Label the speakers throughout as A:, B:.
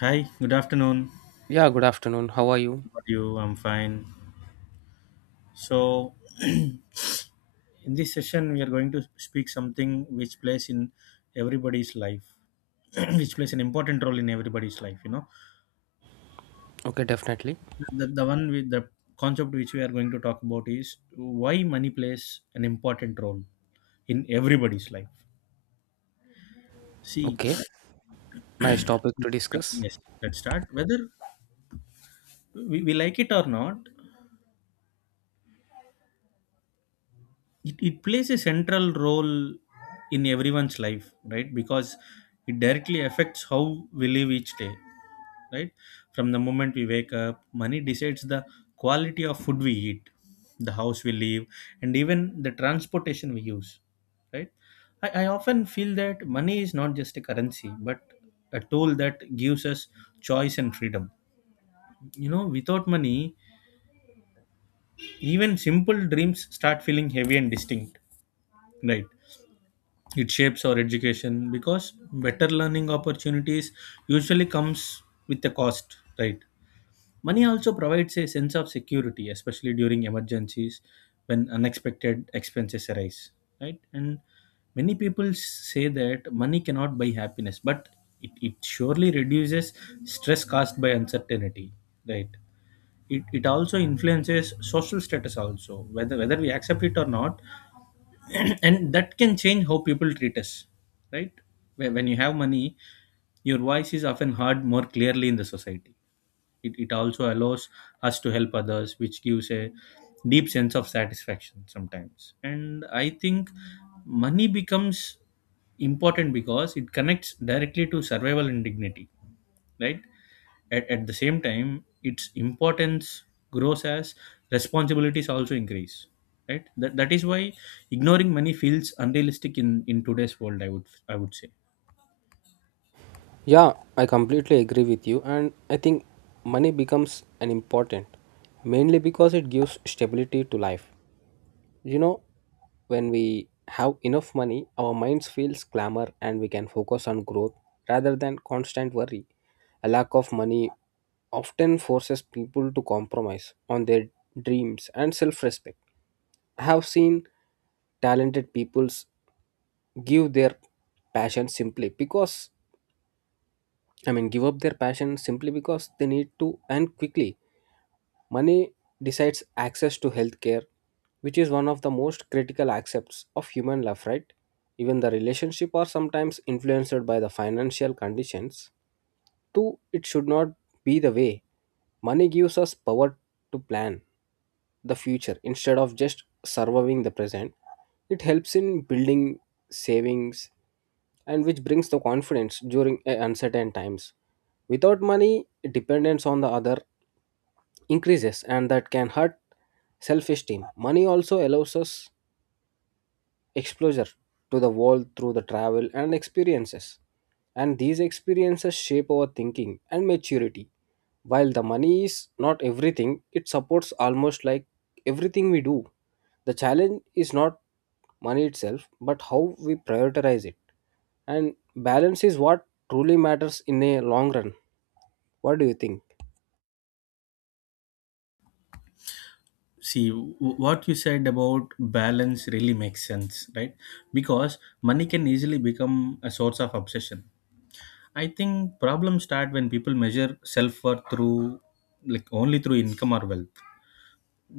A: Hi, good afternoon.
B: Yeah, good afternoon. How are you?
A: How are you? I'm fine. So, in this session, we are going to speak something which plays in everybody's life, which plays an important role in everybody's life. You know,
B: Okay, definitely.
A: the, the one with the concept which we are going to talk about is why money plays an important role in everybody's life. See,
B: Okay, nice topic to discuss.
A: yes, let's start. Whether we like it or not, it plays a central role in everyone's life, right? Because it directly affects how we live each day, right? From the moment we wake up, money decides the quality of food we eat, the house we live, and even the transportation we use, right? I often feel that money is not just a currency but a tool that gives us choice and freedom. You know, without money, even simple dreams start feeling heavy and distinct, right? It shapes our education because better learning opportunities usually comes with a cost, right? Money also provides a sense of security, especially during emergencies when unexpected expenses arise, right? And many people say that money cannot buy happiness, but it surely reduces stress caused by uncertainty, right? It also influences social status also, whether we accept it or not. And that can change how people treat us, right? When you have money, your voice is often heard more clearly in the society. It also allows us to help others, which gives a deep sense of satisfaction sometimes. And I think money becomes important because it connects directly to survival and dignity, right? At the same time, its importance grows as responsibilities also increase, right? That is why ignoring money feels unrealistic in today's world, I would say.
B: Yeah, I completely agree with you, and I think money becomes an important mainly because it gives stability to life. You know, when we have enough money, our minds feels clamor and we can focus on growth rather than constant worry. A lack of money often forces people to compromise on their dreams and self-respect. I have seen talented peoples give their passion simply because give up their passion simply because they need to and quickly. Money decides access to healthcare, which is one of the most critical aspects of human life, right? Even the relationship are sometimes influenced by the financial conditions. Too, it should not be the way. Money gives us power to plan, the future instead of just surviving the present. It helps in building savings and which brings the confidence during a uncertain times. Without money, dependence on the other increases and that can hurt self esteem. Money also allows us exposure to the world through the travel and experiences. And these experiences shape our thinking and maturity. While the money is not everything, it supports almost like everything we do. The challenge is not money itself, but how we prioritize it. And balance is what truly matters in a long run. What do you think?
A: see w- what you said about balance really makes sense, right? Because money can easily become a source of obsession. I think problems start when people measure self-worth through, like, only through income or wealth.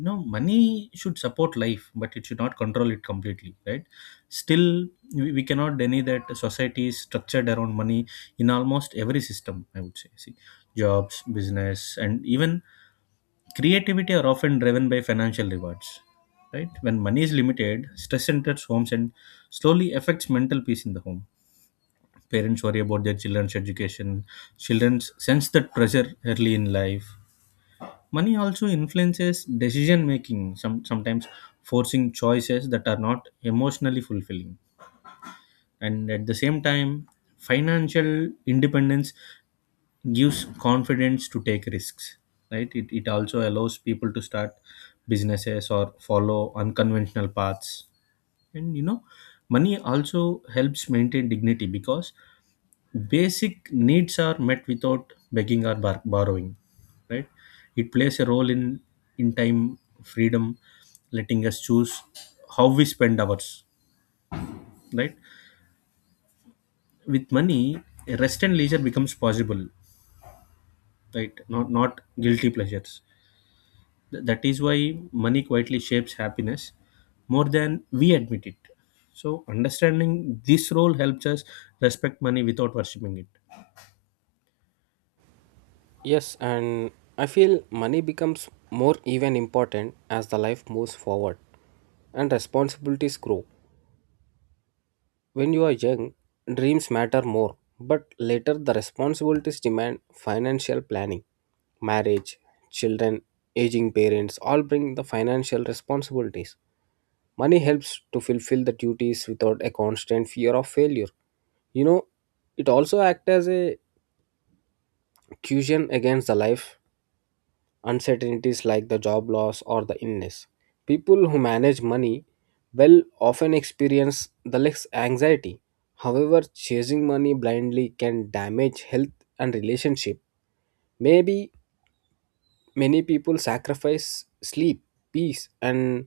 A: No, money should support life, but it should not control it completely, right? Still, we cannot deny that society is structured around money in almost every system, I would say. See, jobs, business, and even creativity are often driven by financial rewards, right? When money is limited, stress enters homes and slowly affects mental peace in the home. Parents worry about their children's education; children sense that pressure early in life. Money also influences decision making, sometimes forcing choices that are not emotionally fulfilling. And at the same time, financial independence gives confidence to take risks, right? It also allows people to start businesses or follow unconventional paths. And you know, money also helps maintain dignity because basic needs are met without begging or borrowing, right? It plays a role in time freedom, letting us choose how we spend ours, right? With money, rest and leisure becomes possible, right? Not guilty pleasures. That is why money quietly shapes happiness more than we admit it. So understanding this role helps us respect money without worshipping it.
B: Yes, and I feel money becomes more even important as the life moves forward and responsibilities grow. When you are young, dreams matter more, but later the responsibilities demand financial planning. Marriage, children, aging parents all bring the financial responsibilities. Money helps to fulfill the duties without a constant fear of failure. You know, it also acts as a cushion against the life uncertainties like the job loss or the illness. People who manage money well often experience the less anxiety. However, chasing money blindly can damage health and relationship. Maybe many people sacrifice sleep, peace, and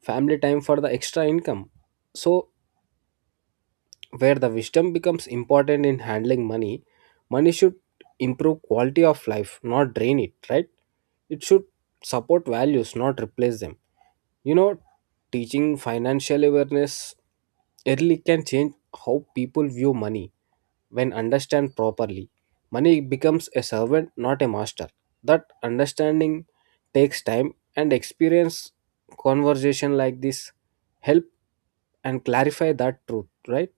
B: family time for the extra income. So, where the wisdom becomes important in handling money, money should improve quality of life, not drain it, right? It should support values, not replace them. You know, teaching financial awareness early can change how people view money when understand properly. Money becomes a servant, not a master. That understanding takes time and experience conversation like this help and clarify that truth, right?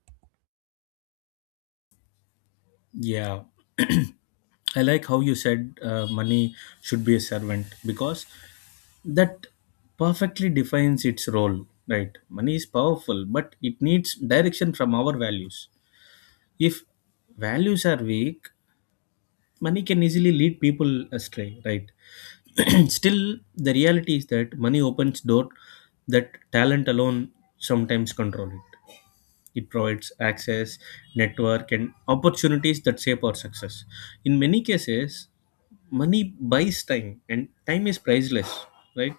A: Yeah, I like how you said money should be a servant, because that perfectly defines its role, right? Money is powerful, but it needs direction from our values. If values are weak, money can easily lead people astray, right? Still, the reality is that money opens door that talent alone sometimes control it. It provides access, network, and opportunities that shape our success. In many cases, money buys time, and time is priceless, right?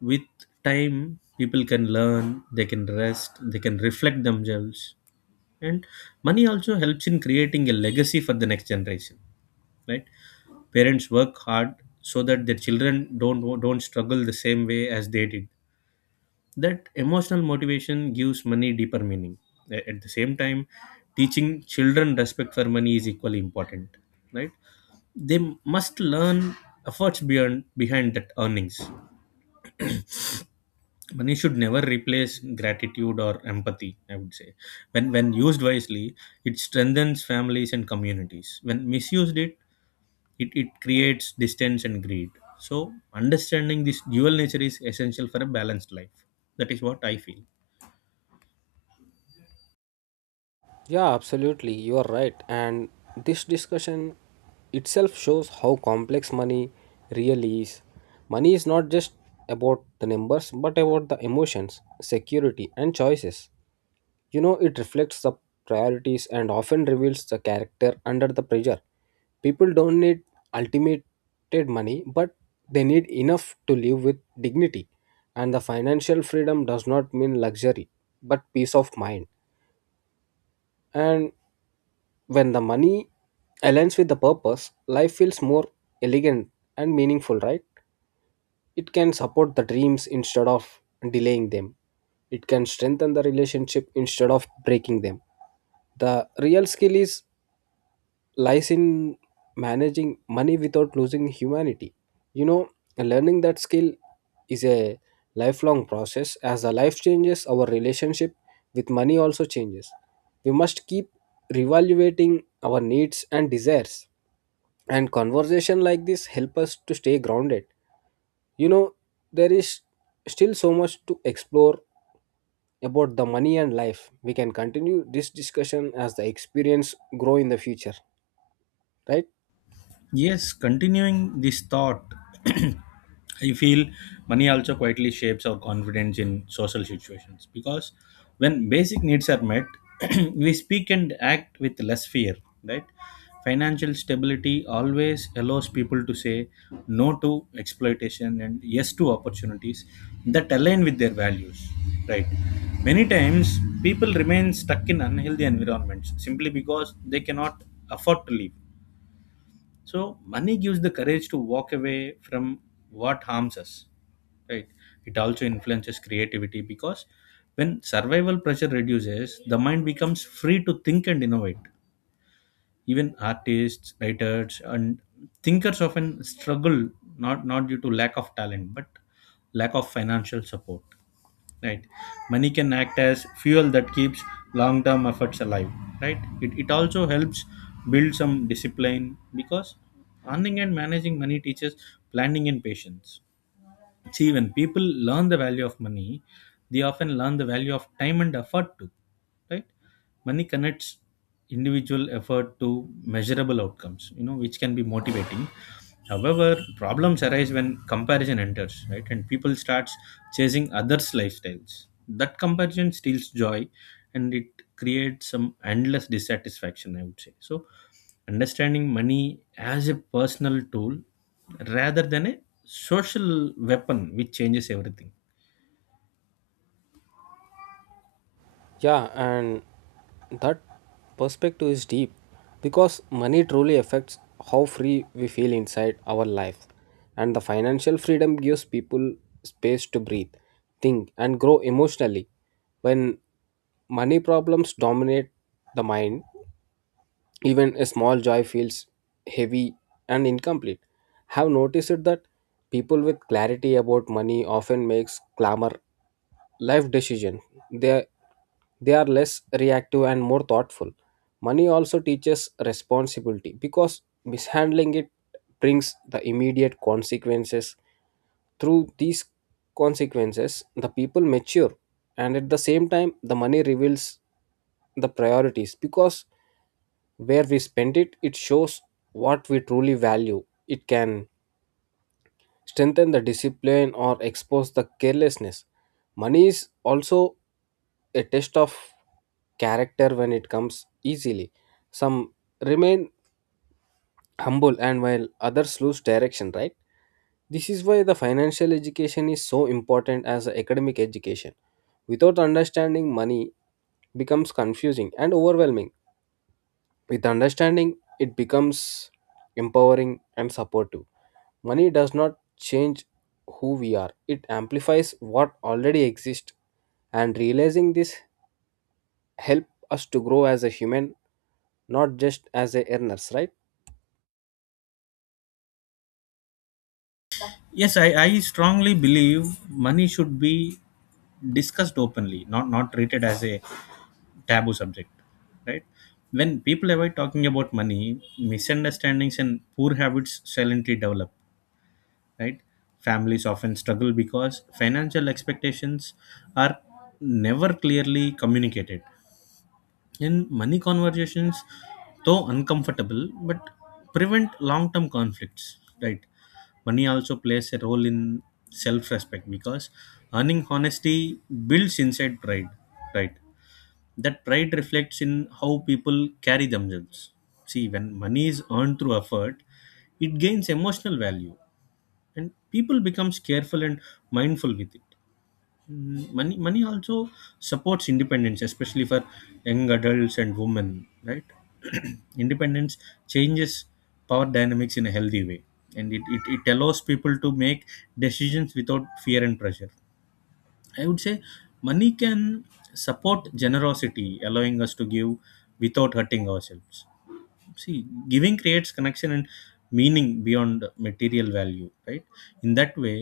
A: With time, people can learn, they can rest, they can reflect themselves. And money also helps in creating a legacy for the next generation, right? Parents work hard so that their children don't struggle the same way as they did. That emotional motivation gives money deeper meaning. At the same time, teaching children respect for money is equally important, right? They must learn efforts beyond behind that earnings. Money should never replace gratitude or empathy, I would say. When used wisely, it strengthens families and communities. When misused, it creates distance and greed. So understanding this dual nature is essential for a balanced life. That is what I feel.
B: Yeah, absolutely. You are right. And this discussion itself shows how complex money really is. Money is not just about the numbers, but about the emotions, security, and choices. You know, it reflects the priorities and often reveals the character under the pressure. People don't need ultimate money, but they need enough to live with dignity. And the financial freedom does not mean luxury, but peace of mind. And when the money aligns with the purpose, life feels more elegant and meaningful, right? It can support the dreams instead of delaying them. It can strengthen the relationship instead of breaking them. The real skill is lies in managing money without losing humanity. You know, learning that skill is a lifelong process. As our life changes, our relationship with money also changes. We must keep reevaluating our needs and desires. And conversation like this help us to stay grounded. You know, there is still so much to explore about the money and life. We can continue this discussion as the experience grow in the future, right?
A: Yes, continuing this thought, I feel money also quietly shapes our confidence in social situations because when basic needs are met, we speak and act with less fear, right? Financial stability always allows people to say no to exploitation and yes to opportunities that align with their values, right? Many times, people remain stuck in unhealthy environments simply because they cannot afford to leave. So money gives the courage to walk away from what harms us, right? It also influences creativity because when survival pressure reduces, the mind becomes free to think and innovate. Even artists, writers, and thinkers often struggle not due to lack of talent, but lack of financial support, right? Money can act as fuel that keeps long term efforts alive, right? It also helps build some discipline because earning and managing money teaches planning and patience. See, when people learn the value of money, they often learn the value of time and effort too, right? Money connects individual effort to measurable outcomes, you know, which can be motivating. However, problems arise when comparison enters, right? And people starts chasing others' lifestyles. That comparison steals joy, and it creates some endless dissatisfaction, I would say. So understanding money as a personal tool rather than a social weapon, which changes everything.
B: Yeah, and that perspective is deep because money truly affects how free we feel inside our life. And the financial freedom gives people space to breathe, think, and grow emotionally. When money problems dominate the mind, even a small joy feels heavy and incomplete. Have noticed it that people with clarity about money often makes glamour life decision. They they are less reactive and more thoughtful. Money also teaches responsibility because mishandling it brings the immediate consequences. Through these consequences, the people mature, and at the same time, the money reveals the priorities because where we spend it shows what we truly value. It can strengthen the discipline or expose the carelessness. Money is also a test of character. When it comes easily, some remain humble and while others lose direction, right? This is why the financial education is so important as a academic education. Without understanding, money becomes confusing and overwhelming. With understanding, it becomes empowering and supportive. Money does not change who we are, it amplifies what already exists. And realizing this help us to grow as a human, not just as a earners, right?
A: Yes, I strongly believe money should be discussed openly, not treated as a taboo subject, right? When people avoid talking about money, misunderstandings and poor habits silently develop, right? Families often struggle because financial expectations are never clearly communicated, and money conversations, though uncomfortable, but prevent long-term conflicts, right? Money also plays a role in self-respect because earning honesty builds inside pride, right? That pride reflects in how people carry themselves. See, when money is earned through effort, it gains emotional value and people becomes careful and mindful with it. Money also supports independence, especially for young adults and women, right? Independence changes power dynamics in a healthy way, and it allows people to make decisions without fear and pressure, I would say. Money can support generosity, allowing us to give without hurting ourselves. See, giving creates connection and meaning beyond material value, right? In that way,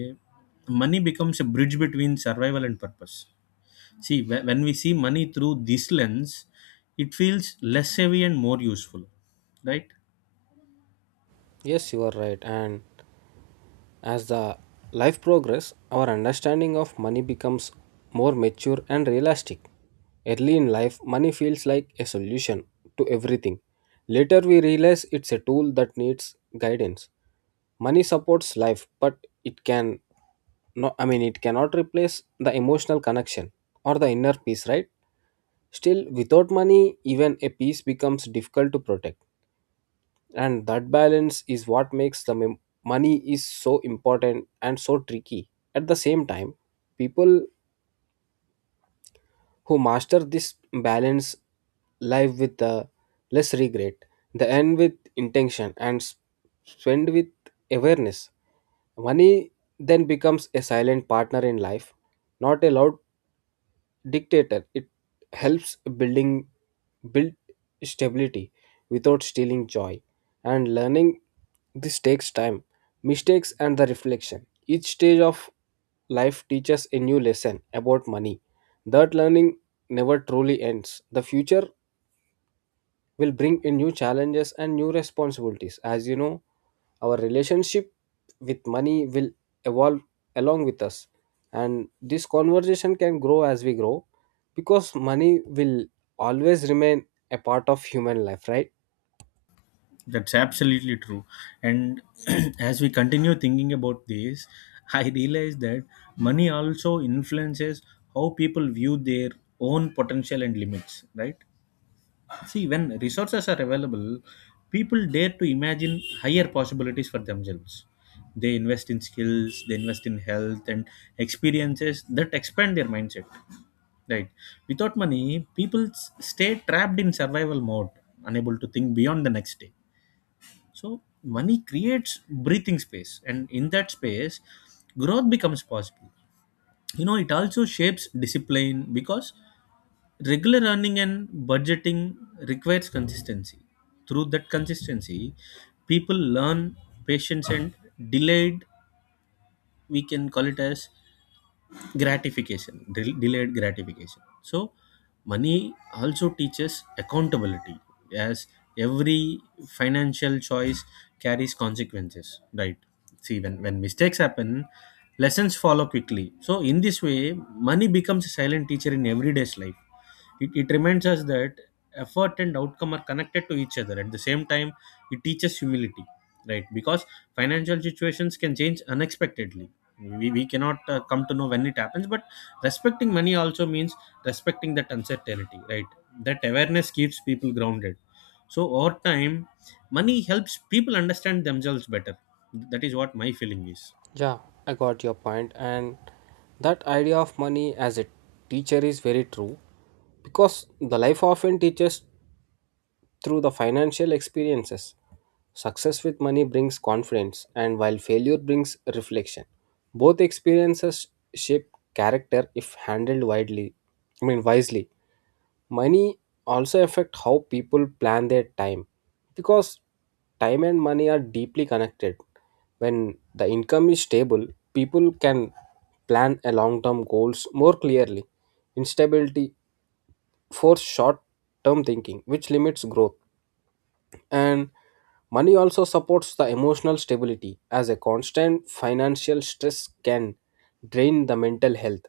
A: money becomes a bridge between survival and purpose. When we see money through this lens, it feels less heavy and more useful, right?
B: Yes, you are right. And as the life progresses, our understanding of money becomes more mature and realistic. Early in life, money feels like a solution to everything. Later, we realize it's a tool that needs guidance. Money supports life, but it can it cannot replace the emotional connection or the inner peace, right? Still, without money, even a peace becomes difficult to protect and that balance is what makes the money is so important and so tricky at the same time. People who master this balance live with less regret. They earn with intention and spend with awareness. Money then becomes a silent partner in life, not a loud dictator. It helps building build stability without stealing joy. And learning this takes time, mistakes and the reflection. Each stage of life teaches a new lesson about money. That learning never truly ends. The future will bring in new challenges and new responsibilities. As you know, our relationship with money will evolve along with us, and this conversation can grow as we grow because money will always remain a part of human life, right?
A: That's absolutely true. And as we continue thinking about this, I realize that money also influences how people view their own potential and limits, right? See, when resources are available, people dare to imagine higher possibilities for themselves. They invest in skills, they invest in health and experiences that expand their mindset. Right. Without money, people stay trapped in survival mode, unable to think beyond the next day. So, money creates breathing space, and in that space, growth becomes possible. You know, it also shapes discipline because regular earning and budgeting requires consistency. Through that consistency, people learn patience and delayed, we can call it as gratification, delayed gratification. So money also teaches accountability as every financial choice carries consequences, right? See, when mistakes happen, lessons follow quickly. So in this way, money becomes a silent teacher in everyday's life. It reminds us that effort and outcome are connected to each other. At the same time, it teaches humility, right? Because financial situations can change unexpectedly. We cannot come to know when it happens, but respecting money also means respecting that uncertainty, right? That awareness keeps people grounded. So over time, money helps people understand themselves better. That is what my feeling is.
B: Yeah, I got your point, and that idea of money as a teacher is very true because the life often teaches through the financial experiences. Success with money brings confidence, and while failure brings reflection. Both experiences shape character if handled widely. Wisely. Money also affect how people plan their time because time and money are deeply connected. When the income is stable, people can plan a long-term goals more clearly. Instability force short-term thinking, which limits growth. And money also supports the emotional stability as a constant financial stress can drain the mental health.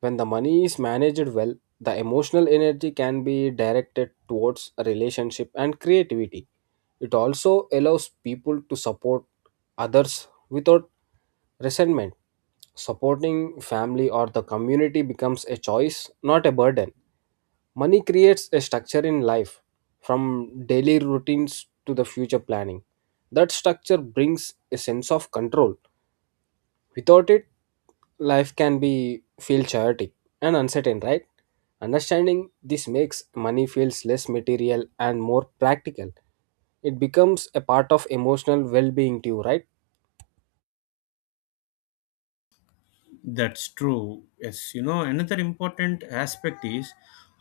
B: When the money is managed well, the emotional energy can be directed towards a relationship and creativity. It also allows people to support others without resentment. Supporting family or the community becomes a choice, not a burden. Money creates a structure in life, from daily routines to the future planning. That structure brings a sense of control. Without it, life can be feel chaotic and uncertain, right? Understanding this makes money feels less material and more practical. It becomes a part of emotional well-being too, right?
A: That's true. Yes, you know, another important aspect is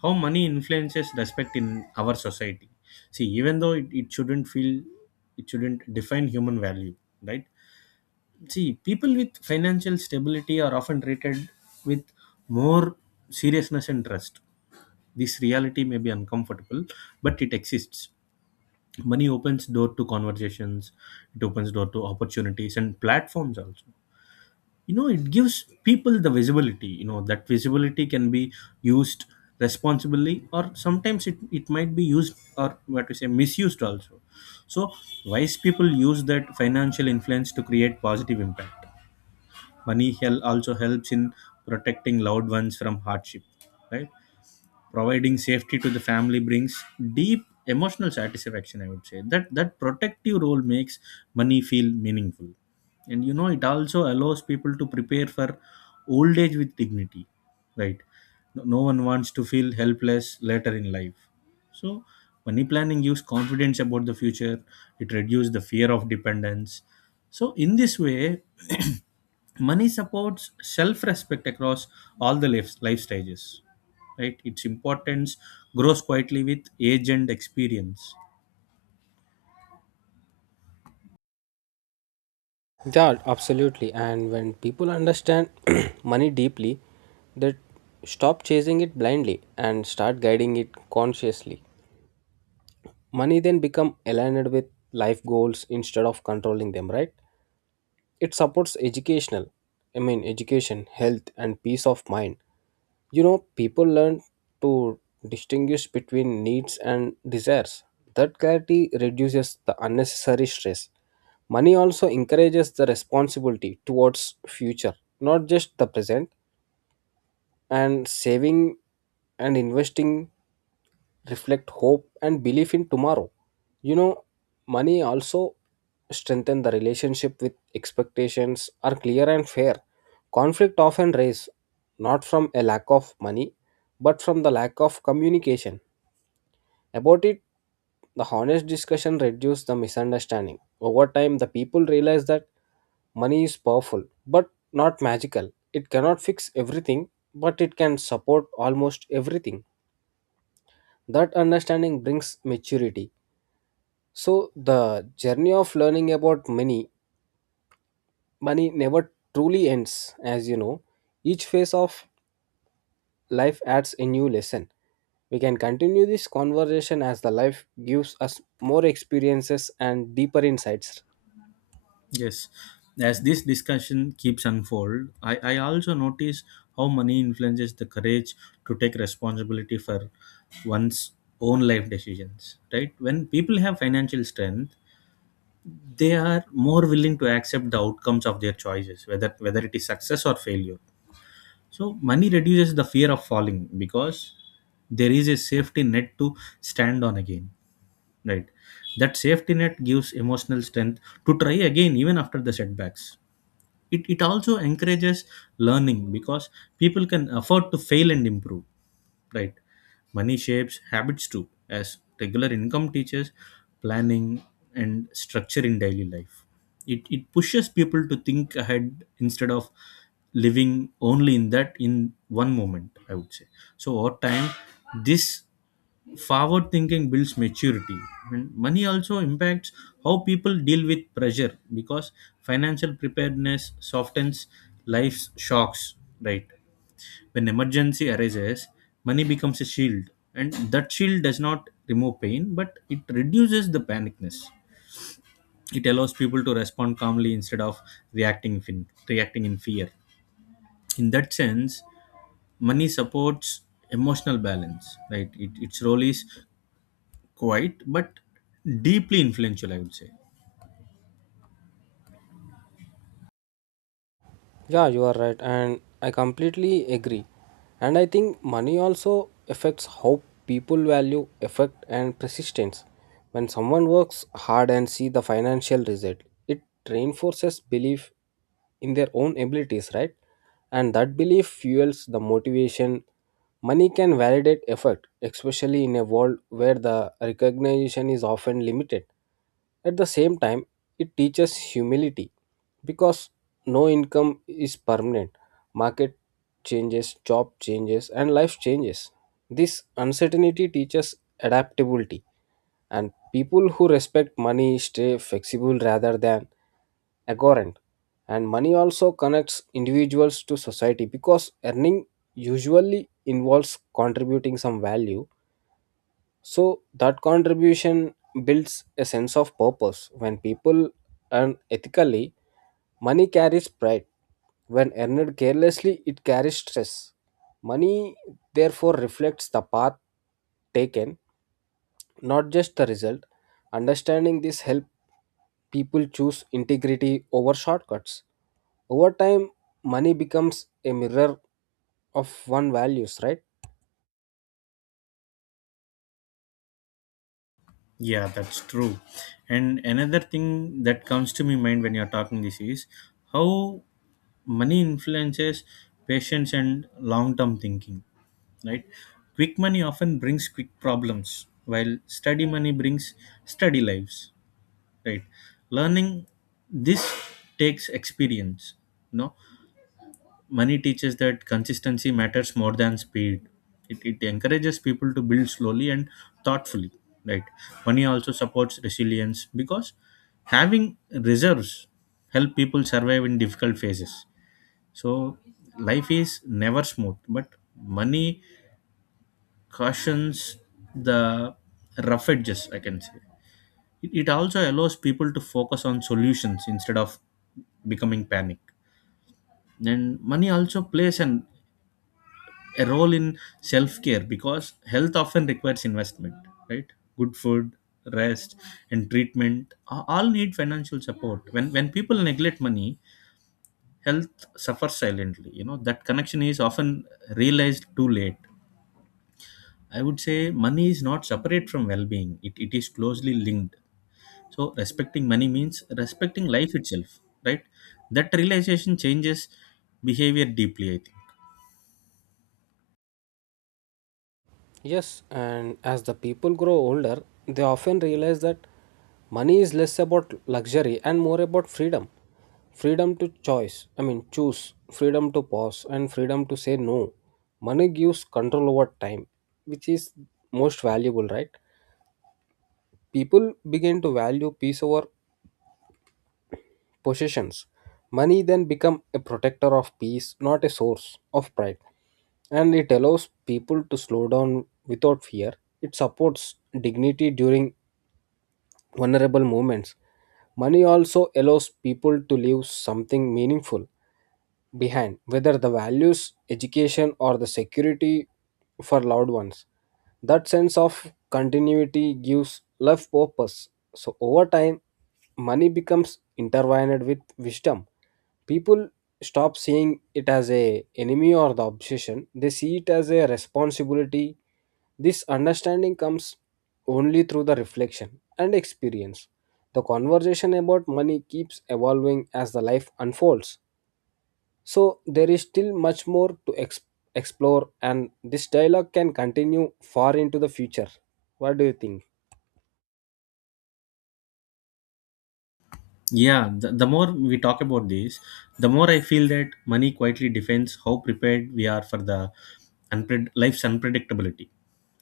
A: how money influences respect in our society. See, even though it shouldn't feel, it shouldn't define human value, right? See, people with financial stability are often treated with more seriousness and trust. This reality may be uncomfortable, but it exists. Money opens door to conversations, it opens door to opportunities and platforms also. You know, it gives people the visibility. You know, that visibility can be used responsibly, or sometimes it might be used, or what to say, misused also. So wise people use that financial influence to create positive impact. Money also helps in protecting loved ones from hardship, right? Providing safety to the family brings deep emotional satisfaction. I would say that protective role makes money feel meaningful. And it also allows people to prepare for old age with dignity, right? No one wants to feel helpless later in life. So money planning gives confidence about the future. It reduces the fear of dependence. So in this way, money supports self-respect across all the life stages. Right, its importance grows quietly with age and experience.
B: Yeah, absolutely. And when people understand money deeply, they stop chasing it blindly and start guiding it consciously. Money then become aligned with life goals instead of controlling them, right? It supports education, health, and peace of mind. You know, people learn to distinguish between needs and desires. That clarity reduces the unnecessary stress. Money also encourages the responsibility towards future, not just the present. And saving and investing reflect hope and belief in tomorrow. You know, money also strengthen the relationship with expectations are clear and fair. Conflict often raise not from a lack of money but from the lack of communication. About it, the honest discussion reduces the misunderstanding. Over time, the people realize that money is powerful but not magical. It cannot fix everything, but it can support almost everything. That understanding brings maturity. So the journey of learning about money never truly ends, as you know. Each phase of life adds a new lesson. We can continue this conversation as the life gives us more experiences and deeper insights.
A: Yes, as this discussion keeps unfold, I also notice how money influences the courage to take responsibility for one's own life decisions. Right, when people have financial strength, they are more willing to accept the outcomes of their choices, whether it is success or failure. So money reduces the fear of falling because there is a safety net to stand on again. Right. That safety net gives emotional strength to try again even after the setbacks. It also encourages learning because people can afford to fail and improve. Right. Money shapes habits too, as regular income teaches planning and structure in daily life. It pushes people to think ahead instead of living only in that in one moment, I would say. So over time, this forward thinking builds maturity. And money also impacts how people deal with pressure because financial preparedness softens life's shocks. Right, when emergency arises, money becomes a shield, and that shield does not remove pain, but it reduces the panicness. It allows people to respond calmly instead of reacting in fear. In that sense, money supports emotional balance. Right, its role is quite but deeply influential, I would say.
B: Yeah, you are right, and I completely agree. And I think money also affects how people value effort and persistence. When someone works hard and see the financial result, it reinforces belief in their own abilities, right? And that belief fuels the motivation. Money can validate effort, especially in a world where the recognition is often limited. At the same time, it teaches humility because no income is permanent. Market changes, job changes, and life changes. This uncertainty teaches adaptability, and people who respect money stay flexible rather than arrogant. And money also connects individuals to society because earning usually involves contributing some value. So, that contribution builds a sense of purpose. When people earn ethically, money carries pride. When earned carelessly, it carries stress. Money therefore reflects the path taken, not just the result. Understanding this helps people choose integrity over shortcuts. Over time, money becomes a mirror of one values, right?
A: Yeah, that's true. And another thing that comes to my mind when you're talking this is how money influences patience and long-term thinking. Right, quick money often brings quick problems, while steady money brings steady lives. Right, learning this takes experience. No, money teaches that consistency matters more than speed. It encourages people to build slowly and thoughtfully. Right, money also supports resilience because having reserves help people survive in difficult phases. So life is never smooth, but money cushions the rough edges, I can say. It also allows people to focus on solutions instead of becoming panic. And money also plays an a role in self care because health often requires investment, right? Good food, rest, and treatment all need financial support. When people neglect money, health suffers silently. You know that connection is often realized too late. I would say money is not separate from well being. It is closely linked. So respecting money means respecting life itself, right? That realization changes behavior deeply, I think.
B: Yes, and as the people grow older, they often realize that money is less about luxury and more about freedom. Freedom to choose, freedom to pause, and freedom to say no. Money gives control over time, which is most valuable, right? People begin to value peace over possessions. Money then become a protector of peace, not a source of pride. And it allows people to slow down without fear. It supports dignity during vulnerable moments. Money also allows people to leave something meaningful behind, whether the values, education, or the security for loved ones. That sense of continuity gives life purpose. So, over time, money becomes intertwined with wisdom. People stop seeing it as a enemy or the obsession. They see it as a responsibility. This understanding comes only through the reflection and experience. The conversation about money keeps evolving as the life unfolds. So there is still much more to explore and this dialogue can continue far into the future. What do you think?
A: Yeah, the, more we talk about this, the more I feel that money quietly defines how prepared we are for the life's unpredictability.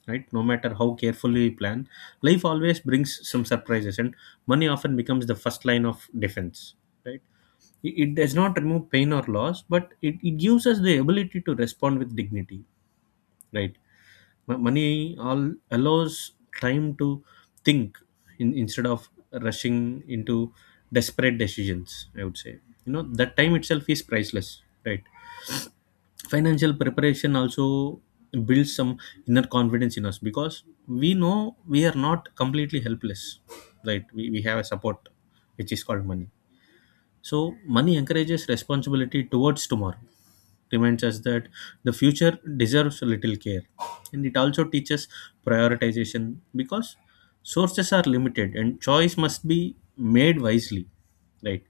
A: Right? No matter how carefully we plan, life always brings some surprises, and money often becomes the first line of defense. Right? It does not remove pain or loss, but it gives us the ability to respond with dignity. Right? Money all allows time to think instead of rushing into desperate decisions, I would say. You know that time itself is priceless, right? Financial preparation also builds some inner confidence in us because we know we are not completely helpless. Right, we have a support which is called money. So money encourages responsibility towards tomorrow, reminds us that the future deserves little care, and it also teaches prioritization because sources are limited and choice must be made wisely, right?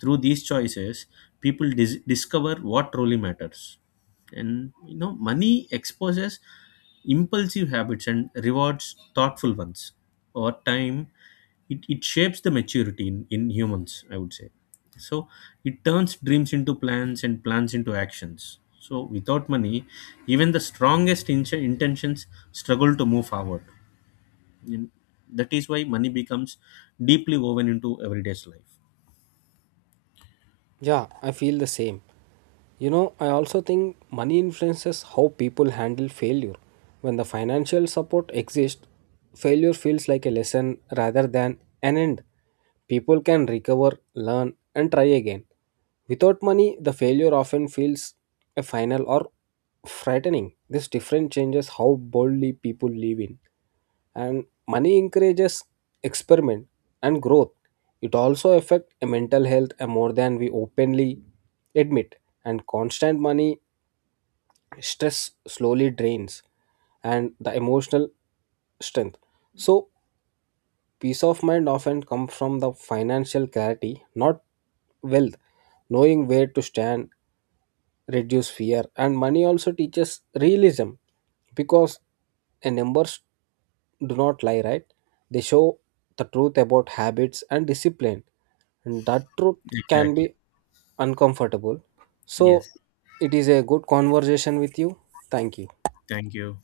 A: Through these choices, people discover what truly matters. And you know, money exposes impulsive habits and rewards thoughtful ones. Over time, it shapes the maturity in, humans, I would say. So it turns dreams into plans and plans into actions. So without money, even the strongest intentions struggle to move forward. And that is why money becomes deeply woven into everyday's life.
B: Yeah, I feel the same. You know, I also think money influences how people handle failure. When the financial support exists, failure feels like a lesson rather than an end. People can recover, learn, and try again. Without money, the failure often feels a final or frightening. This difference changes how boldly people live in. And money encourages experiment and growth. It also affects mental health more than we openly admit. And constant money stress slowly drains and the emotional strength. So peace of mind often comes from the financial clarity, not wealth. Knowing where to stand reduce fear. And money also teaches realism because the numbers do not lie, right? They show the truth about habits and discipline. And that truth can be
A: Exactly.
B: uncomfortable. So
A: Yes.
B: it is a good conversation with you. Thank you.
A: Thank you.